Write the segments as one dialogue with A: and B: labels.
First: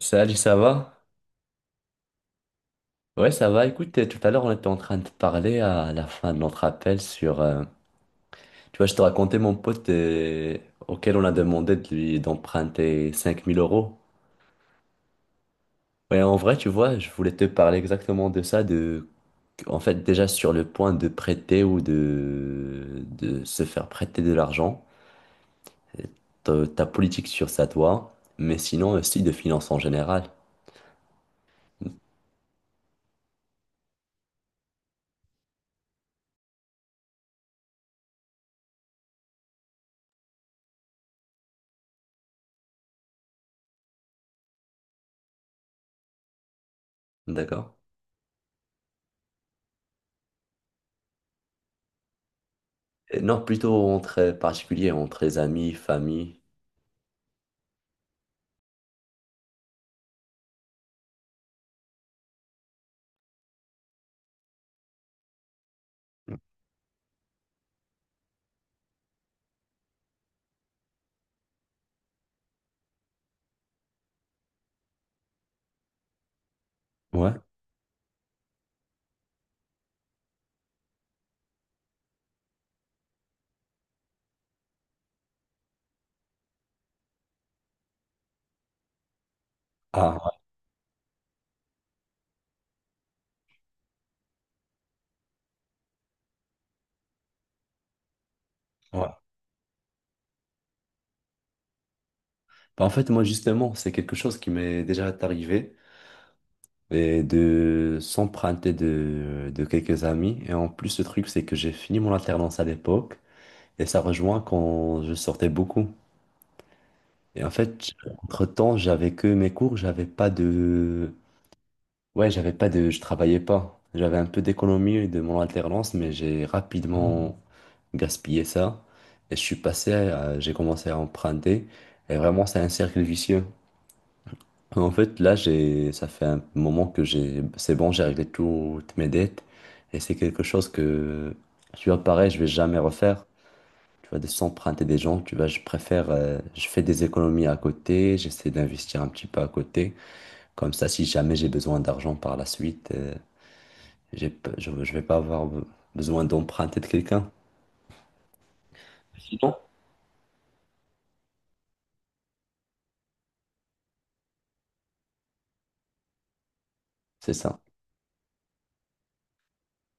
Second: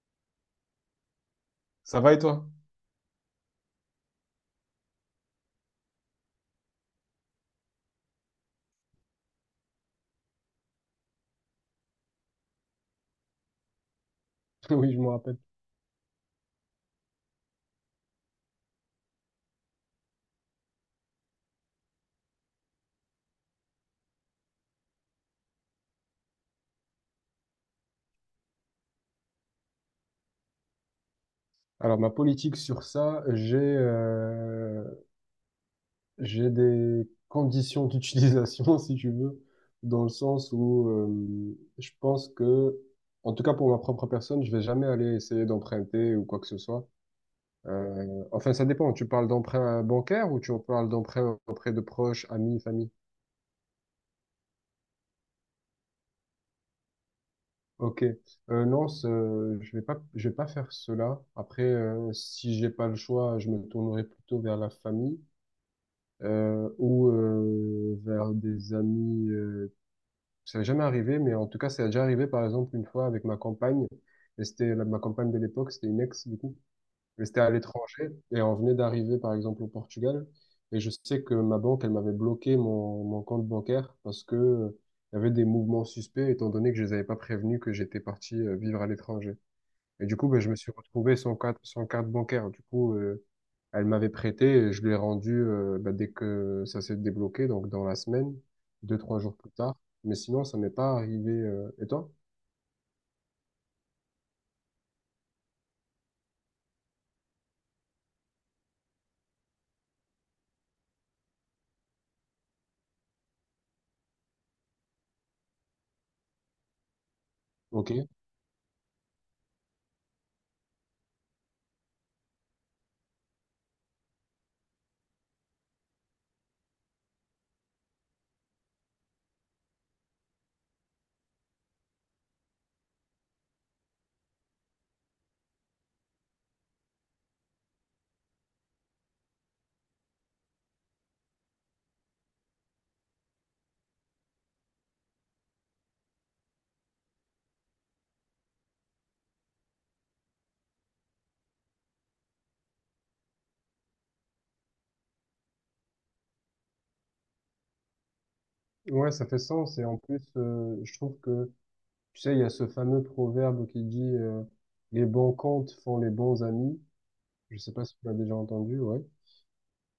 A: Salut, ça va?
B: Ça va et toi?
A: Ouais, ça va. Écoute, tout à l'heure, on était en train de parler à la fin de notre appel sur, tu vois, je te racontais mon pote auquel on a demandé de lui d'emprunter 5000 euros.
B: Oui, je me rappelle.
A: Ouais, en vrai, tu vois, je voulais te parler exactement de ça, En fait, déjà sur le point de prêter ou de se faire prêter de l'argent, ta politique sur ça, toi, mais sinon aussi de finances en général.
B: Alors, ma politique sur ça, j'ai des conditions d'utilisation, si tu veux, dans le sens où je pense que, en tout cas pour ma propre personne, je vais jamais aller essayer d'emprunter ou quoi que ce soit.
A: D'accord?
B: Enfin, ça dépend. Tu parles d'emprunt bancaire ou tu en parles d'emprunt auprès de proches, amis, famille?
A: Et non, plutôt entre particuliers, entre les amis, famille.
B: Ok. Non, je vais pas faire cela. Après, si j'ai pas le choix, je me tournerai plutôt vers la famille. Ou vers des amis. Ça n'est jamais arrivé, mais en tout cas, ça a déjà arrivé, par exemple, une fois avec ma compagne. Et ma compagne de l'époque, c'était une ex, du coup. Mais
A: Ouais.
B: c'était à l'étranger. Et on venait d'arriver, par exemple, au Portugal. Et je sais que ma banque, elle m'avait bloqué mon compte bancaire parce que il y avait des mouvements suspects, étant donné que je les avais pas prévenus que j'étais parti vivre à l'étranger. Et du coup,
A: Ah.
B: ben, je me suis retrouvé sans carte, sans carte bancaire. Du coup, elle m'avait prêté et je l'ai rendu ben, dès que ça s'est débloqué, donc dans la semaine, deux,
A: Ouais.
B: trois jours plus tard. Mais sinon, ça m'est pas arrivé. Et toi?
A: Bah, en fait, moi, justement, c'est quelque chose qui m'est déjà arrivé et de s'emprunter de quelques amis. Et en plus, le truc, c'est que j'ai fini mon alternance à l'époque et ça rejoint quand je sortais beaucoup. Et en fait,
B: Ok.
A: entre-temps, j'avais que mes cours, j'avais pas de, ouais, j'avais pas de, je travaillais pas. J'avais un peu d'économie de mon alternance, mais j'ai rapidement gaspillé ça et je suis passé à, j'ai commencé à emprunter et vraiment, c'est un cercle vicieux. En fait, là, j'ai, ça fait un moment que j'ai, c'est bon, j'ai réglé toutes mes dettes et c'est quelque chose que, tu vois, pareil, je vais jamais refaire. Tu vois, de s'emprunter des gens, tu vois, je préfère, je fais des économies à côté, j'essaie d'investir un petit peu à côté. Comme ça, si jamais j'ai besoin d'argent par la suite, je vais pas avoir besoin d'emprunter de quelqu'un.
B: Ouais, ça fait
A: Sinon,
B: sens. Et en plus, je trouve que, tu sais, il y a ce fameux proverbe qui dit les bons comptes font les bons amis.
A: c'est
B: Je
A: ça.
B: sais pas si tu l'as déjà entendu, ouais.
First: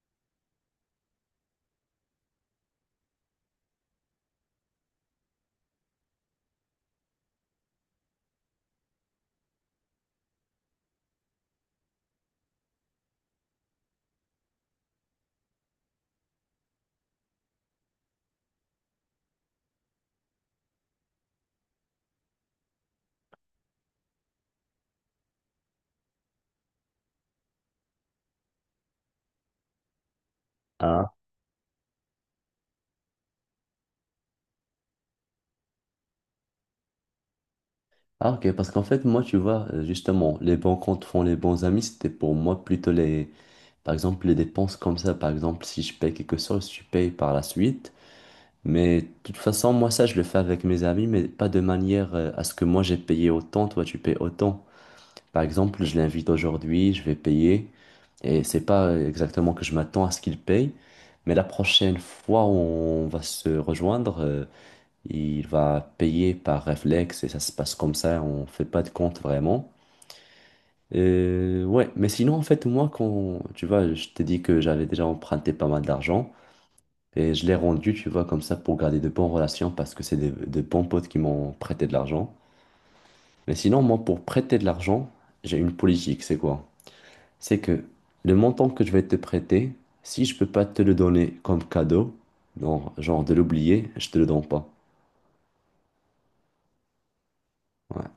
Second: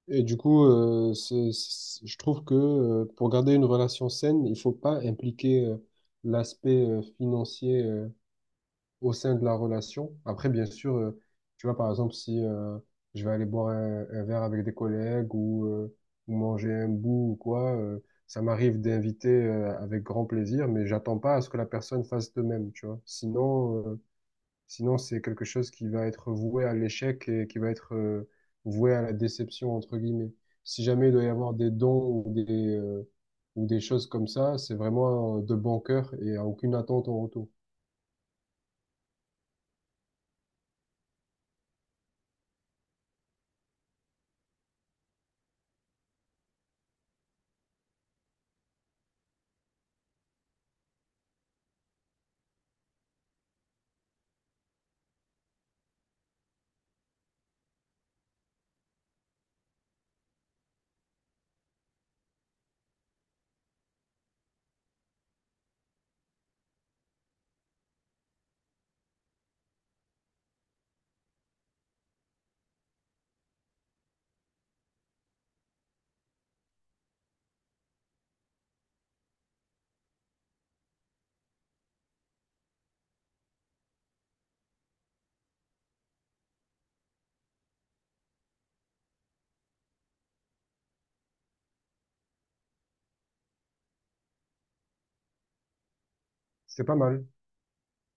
B: Et du coup, je trouve que pour garder une relation saine, il faut pas impliquer l'aspect financier au sein de la relation. Après, bien sûr, tu vois, par exemple, si je vais aller boire un verre avec des collègues ou manger un bout ou quoi, ça m'arrive d'inviter avec grand plaisir, mais j'attends pas à ce que la personne fasse de même, tu vois. Sinon, c'est quelque chose qui va être voué à l'échec et qui va être voué à la déception, entre guillemets. Si
A: Hein.
B: jamais il doit y avoir des dons euh, ou des choses comme ça, c'est vraiment de bon cœur et à aucune attente en retour.
A: Ah, ok, parce qu'en fait, moi, tu vois, justement, les bons comptes font les bons amis, c'était pour moi plutôt les, par exemple, les dépenses comme ça. Par exemple, si je paye quelque chose, je paye par la suite. Mais de toute façon, moi, ça, je le fais avec mes amis, mais pas de manière à ce que moi, j'ai payé autant, toi, tu payes autant. Par exemple, je l'invite aujourd'hui, je vais payer, et c'est pas exactement que je m'attends à ce qu'il paye, mais la prochaine fois où on va se rejoindre, il va payer par réflexe et ça se passe comme ça, on fait pas de compte vraiment. Ouais, mais sinon, en fait, moi, quand, tu vois, je t'ai dit que j'avais déjà emprunté pas mal d'argent et je l'ai rendu, tu vois, comme ça pour garder de bonnes relations parce que c'est de bons potes qui m'ont prêté de l'argent. Mais sinon, moi, pour prêter de l'argent, j'ai une politique, c'est quoi? C'est que le montant que je vais te prêter, si je peux pas te le donner comme cadeau, non, genre de l'oublier, je te le donne pas.
B: C'est pas mal.
A: Ouais.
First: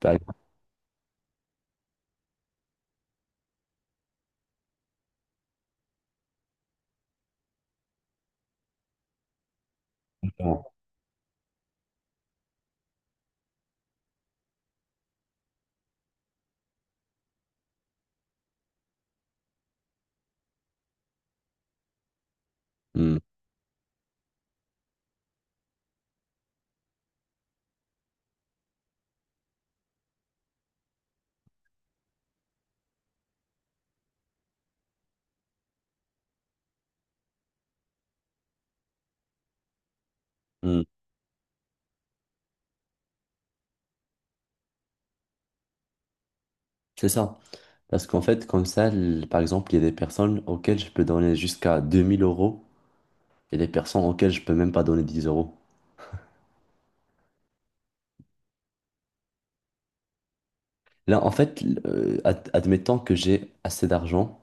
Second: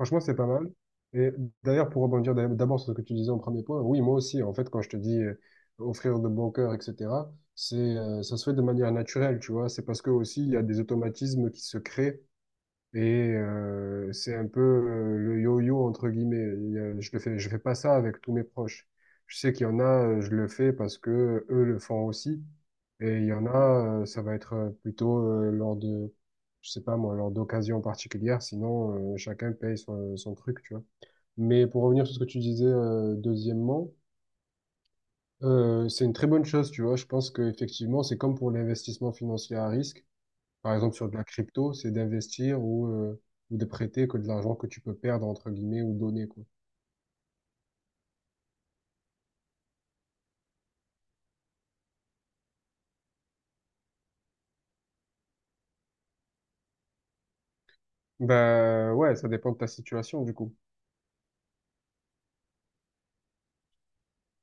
A: Par
B: c'est pas mal. Et d'ailleurs, pour rebondir d'abord sur ce que tu disais en premier point, oui, moi aussi, en fait, quand je te dis offrir de bon cœur, etc., ça se fait de manière naturelle, tu vois. C'est parce que aussi, il y a
A: exemple,
B: des automatismes qui se créent. Et c'est un peu le yo-yo entre guillemets. Je le fais, je fais pas ça avec tous mes proches. Je sais qu'il y en a, je le fais parce que eux le font aussi.
A: hmm,
B: Et il y en a, ça va être plutôt lors de, je sais pas moi, lors d'occasions particulières. Sinon, chacun paye son truc, tu vois. Mais pour revenir sur ce que tu disais, deuxièmement, c'est une très bonne chose, tu vois. Je pense qu'effectivement, c'est comme pour l'investissement financier à risque par
A: hmm.
B: exemple sur de la crypto, c'est d'investir ou de prêter que de l'argent que tu peux perdre, entre guillemets, ou donner, quoi.
A: C'est ça. Parce qu'en fait, comme ça, par exemple, il y a des personnes auxquelles je peux donner jusqu'à 2 000 € et des personnes auxquelles je peux même pas donner 10 euros.
B: Bah ouais, ça dépend de ta situation, du coup.
A: Là, en fait, admettons que j'ai assez d'argent,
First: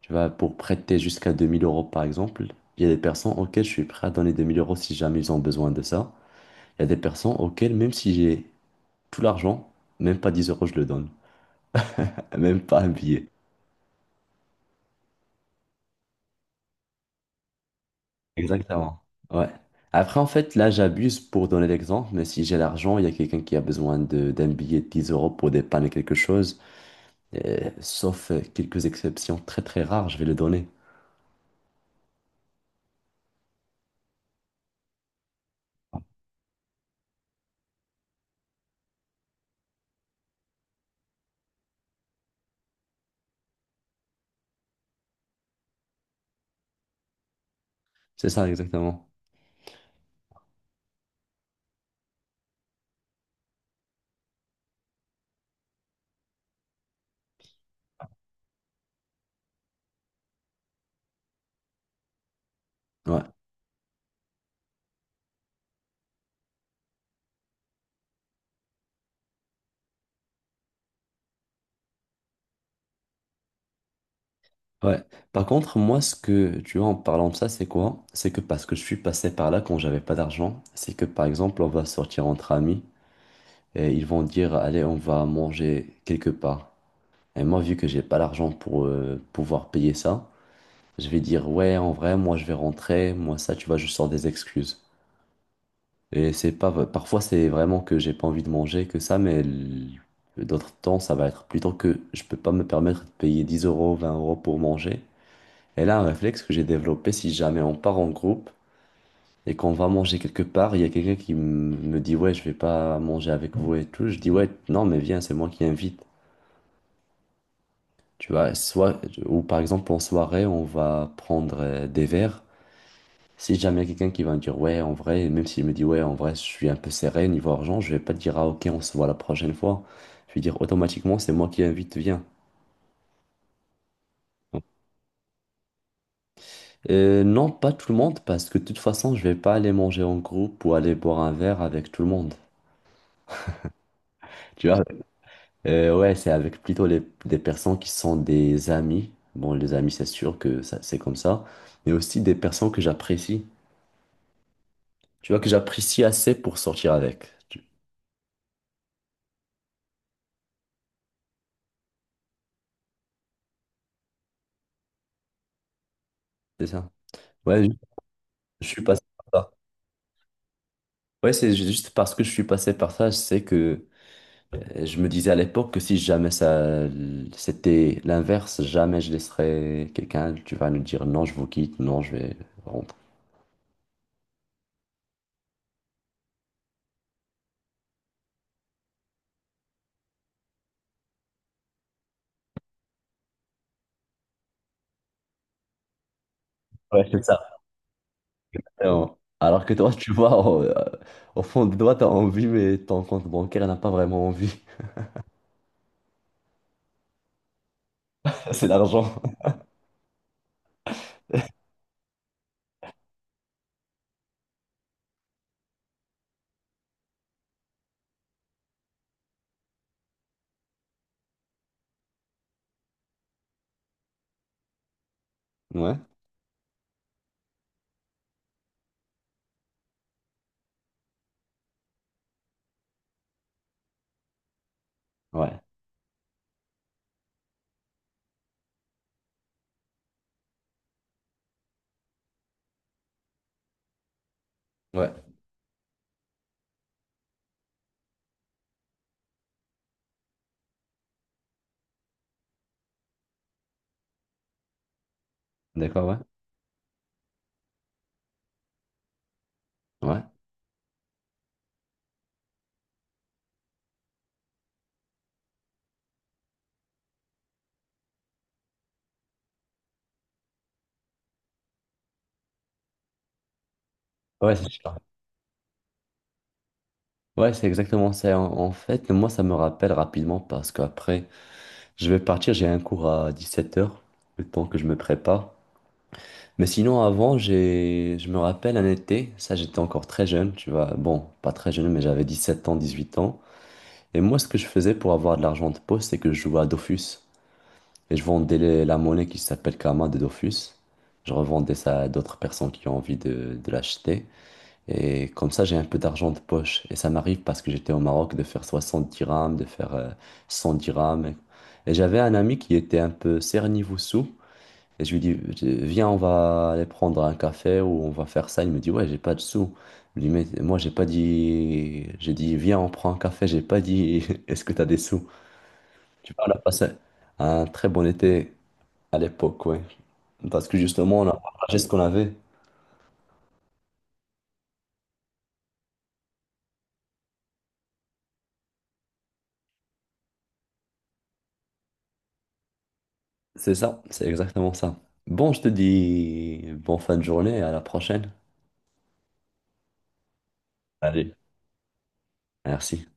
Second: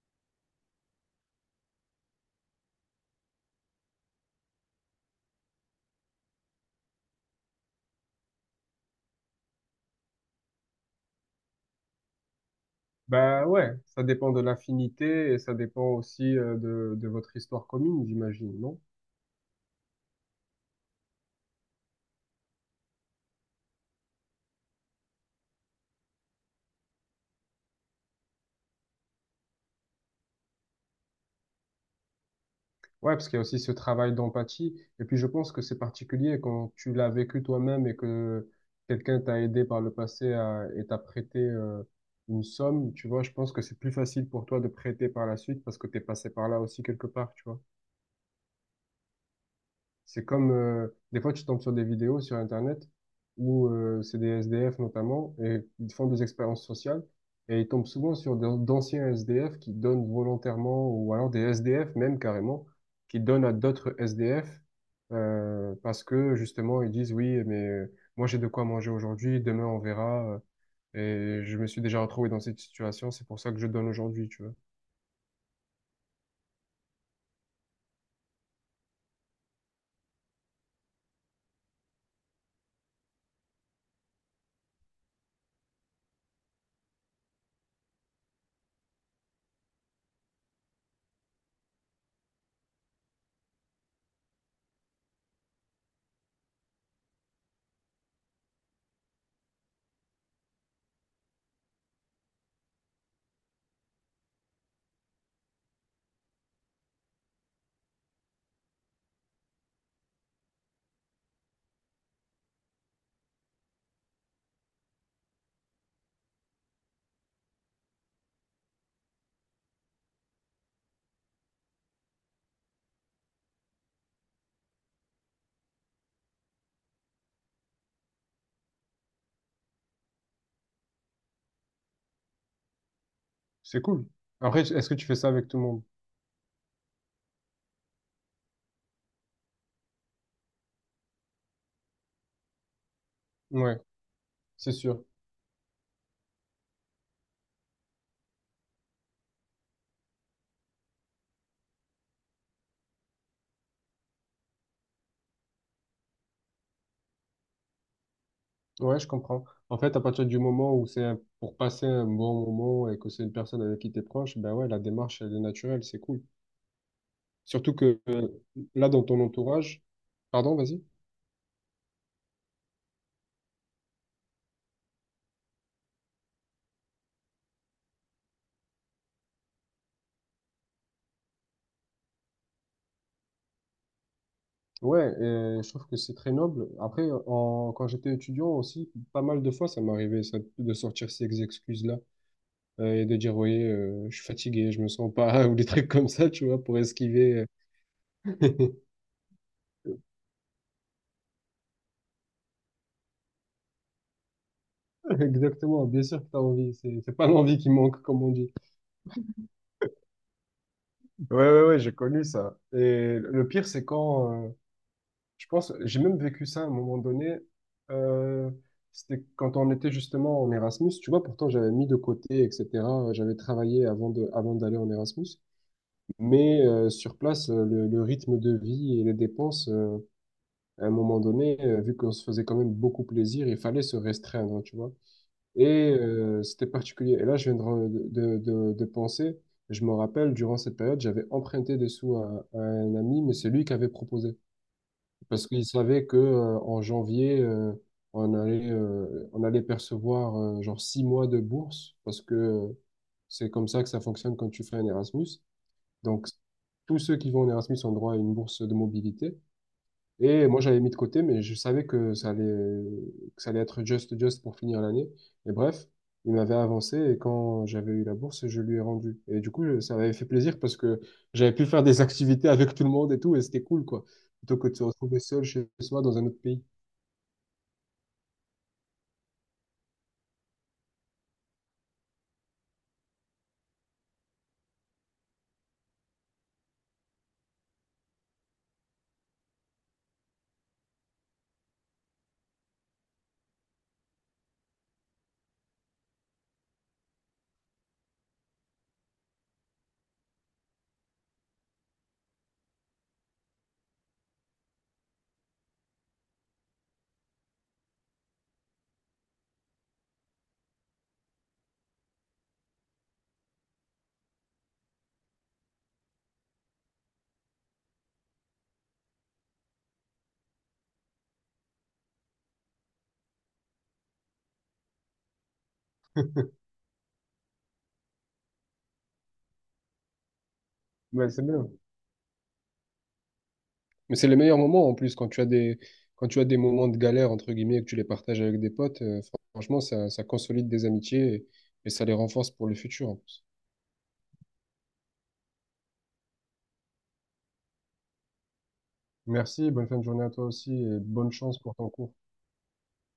A: tu vois, pour prêter jusqu'à 2000 euros, par exemple, il y a des personnes auxquelles je suis prêt à donner 2 000 € si jamais ils ont besoin de ça. Il y a des personnes auxquelles, même si j'ai tout l'argent, même pas 10 euros, je le donne. Même pas un billet.
B: Bah ouais, ça dépend de l'affinité et ça dépend aussi de votre histoire commune, j'imagine, non?
A: Exactement. Ouais. Après, en fait, là, j'abuse pour donner l'exemple, mais si j'ai l'argent, il y a quelqu'un qui a besoin d'un billet de 10 € pour dépanner quelque chose, sauf quelques exceptions très très rares, je vais le donner.
B: Ouais, parce qu'il y a aussi ce travail d'empathie. Et puis je pense que c'est particulier quand tu l'as vécu toi-même et que quelqu'un t'a aidé par le passé à, et t'a prêté une somme, tu vois, je pense que c'est plus facile pour toi de prêter par la suite parce que t'es passé par là aussi quelque part, tu vois.
A: C'est ça, exactement.
B: C'est comme, des fois, tu tombes sur des vidéos sur Internet où c'est des SDF notamment, et ils font des expériences sociales, et ils tombent souvent sur d'anciens SDF qui donnent volontairement, ou alors des SDF même carrément, qui
A: Ouais.
B: donnent à d'autres SDF, parce que justement, ils disent, oui, mais moi j'ai de quoi manger aujourd'hui, demain on verra, et je me suis déjà retrouvé dans cette situation, c'est pour ça que je donne aujourd'hui, tu vois.
A: Ouais. Par contre, moi, ce que, tu vois, en parlant de ça, c'est quoi? C'est que parce que je suis passé par là quand j'avais pas d'argent, c'est que, par exemple, on va sortir entre amis et ils vont dire, allez, on va manger quelque part. Et moi, vu que j'ai pas l'argent pour pouvoir payer ça, je vais dire, ouais, en vrai, moi, je vais rentrer, moi, ça, tu vois, je sors des excuses. Et c'est pas, parfois, c'est vraiment que j'ai pas envie de manger, que ça, mais d'autres temps, ça va être plutôt que je peux pas me permettre de payer 10 euros, 20 € pour manger. Et là, un réflexe que j'ai développé, si jamais on part en groupe et qu'on va manger quelque part, il y a quelqu'un qui me dit, ouais, je vais pas manger avec vous et tout. Je dis, ouais, non, mais viens, c'est moi qui invite. Tu vois, soit, ou par exemple, en soirée, on va prendre des verres. Si jamais il y a quelqu'un qui va me dire, ouais, en vrai, même s'il me dit, ouais, en vrai, je suis un peu serré niveau argent, je vais pas dire, ah, ok, on se voit la prochaine fois. Je vais dire, automatiquement, c'est moi qui invite, viens.
B: C'est cool. Après, est-ce que tu fais ça avec tout le monde?
A: Non, pas tout le monde, parce que de toute façon, je vais pas aller manger en groupe ou aller boire un verre avec tout le monde.
B: Ouais,
A: Tu
B: c'est
A: vois?
B: sûr.
A: Ouais, c'est avec plutôt les, des personnes qui sont des amis. Bon, les amis, c'est sûr que ça, c'est comme ça. Mais aussi des personnes que j'apprécie. Tu vois, que j'apprécie assez pour sortir avec.
B: Ouais, je comprends. En fait, à partir du moment où pour passer un bon moment et que c'est une personne avec qui t'es proche, ben ouais, la démarche, elle est naturelle, c'est cool.
A: C'est ça? Ouais, je
B: Surtout que
A: je suis
B: là,
A: passé
B: dans ton
A: par là.
B: entourage, pardon, vas-y.
A: Ouais, c'est juste parce que je suis passé par ça, je sais que je me disais à l'époque que si jamais ça c'était l'inverse, jamais je laisserais quelqu'un, tu vas nous dire non, je vous quitte, non, je vais rentrer.
B: Ouais, je trouve que c'est très noble. Après, quand j'étais étudiant aussi, pas mal de fois, ça m'arrivait ça, de sortir ces excuses-là et de dire, voyez, je suis fatigué, je me sens pas, ou des trucs comme ça, tu vois, pour
A: Ouais, c'est ça.
B: esquiver. euh.
A: Alors que toi, tu vois, au fond de toi, t'as envie, mais ton compte bancaire n'a pas vraiment envie.
B: Exactement, bien sûr que t'as envie. C'est pas l'envie qui manque, comme on dit.
A: C'est l'argent.
B: Ouais, ouais, ouais, j'ai connu ça. Et le pire, c'est quand, je pense, j'ai même vécu ça à un moment donné. Euh, C'était quand on était justement en Erasmus. Tu vois, pourtant, j'avais mis de côté, etc. J'avais travaillé avant d'aller en Erasmus.
A: Ouais,
B: Mais sur place, le rythme de vie et les dépenses, à un moment donné, vu qu'on se faisait quand même beaucoup plaisir, il fallait se restreindre, tu vois.
A: ouais,
B: Et c'était particulier. Et là, je viens de, de penser, je me rappelle, durant cette période, j'avais emprunté des sous à un ami, mais c'est lui qui avait proposé.
A: ouais.
B: Parce qu'il savait que en janvier, on allait percevoir genre 6 mois de bourse, parce que c'est comme ça que ça fonctionne quand tu fais un Erasmus.
A: D'accord, ouais.
B: Donc, tous ceux qui vont en Erasmus ont droit à une bourse de mobilité.
A: Ouais,
B: Et moi, j'avais mis de côté, mais je savais que ça allait être just pour finir l'année. Et bref, il m'avait avancé et quand j'avais eu la bourse, je lui ai rendu. Et du coup, ça m'avait fait plaisir parce que j'avais pu faire des activités avec tout le monde et tout, et c'était cool, quoi.
A: ouais,
B: Plutôt que
A: c'est
B: de se
A: sûr.
B: retrouver seul chez soi dans un autre pays.
A: Ouais, c'est exactement ça. En fait, moi, ça me rappelle rapidement parce qu'après. Je vais partir, j'ai un cours à 17 h, le temps que je me prépare. Mais sinon, avant, j'ai, je me rappelle un été, ça j'étais encore très jeune, tu vois, bon, pas très jeune, mais j'avais 17 ans, 18 ans. Et moi, ce que je faisais pour avoir de l'argent de poste, c'est que je jouais à Dofus. Et je vendais la monnaie qui s'appelle Kama de Dofus. Je revendais ça à d'autres personnes qui ont envie de l'acheter. Et comme ça, j'ai un peu d'argent de poche. Et ça m'arrive parce que j'étais au Maroc de faire 60 dirhams, de faire 100 dirhams. Et j'avais un ami qui était un peu cerné sous. Et je lui dis, viens, on va aller prendre un café ou on va faire ça. Il me dit, ouais, j'ai pas de sous. Je lui dis, mais moi, j'ai pas dit. J'ai dit, viens, on prend un café. J'ai pas dit, est-ce que t'as des sous? Tu vois, on a passé un très bon été à l'époque, ouais. Parce que justement, on
B: Ouais,
A: a
B: c'est bien.
A: partagé ce qu'on avait.
B: Mais c'est les meilleurs moments en plus quand tu as des, quand tu as des moments de galère, entre guillemets, et que tu les partages avec des potes. Franchement, ça, ça consolide des amitiés et ça les renforce pour le futur. En plus.
A: C'est ça, c'est exactement ça. Bon, je te dis bon fin de journée, à la prochaine.
B: Merci, bonne fin de journée à toi aussi et bonne
A: Allez.
B: chance pour ton cours.
A: Merci.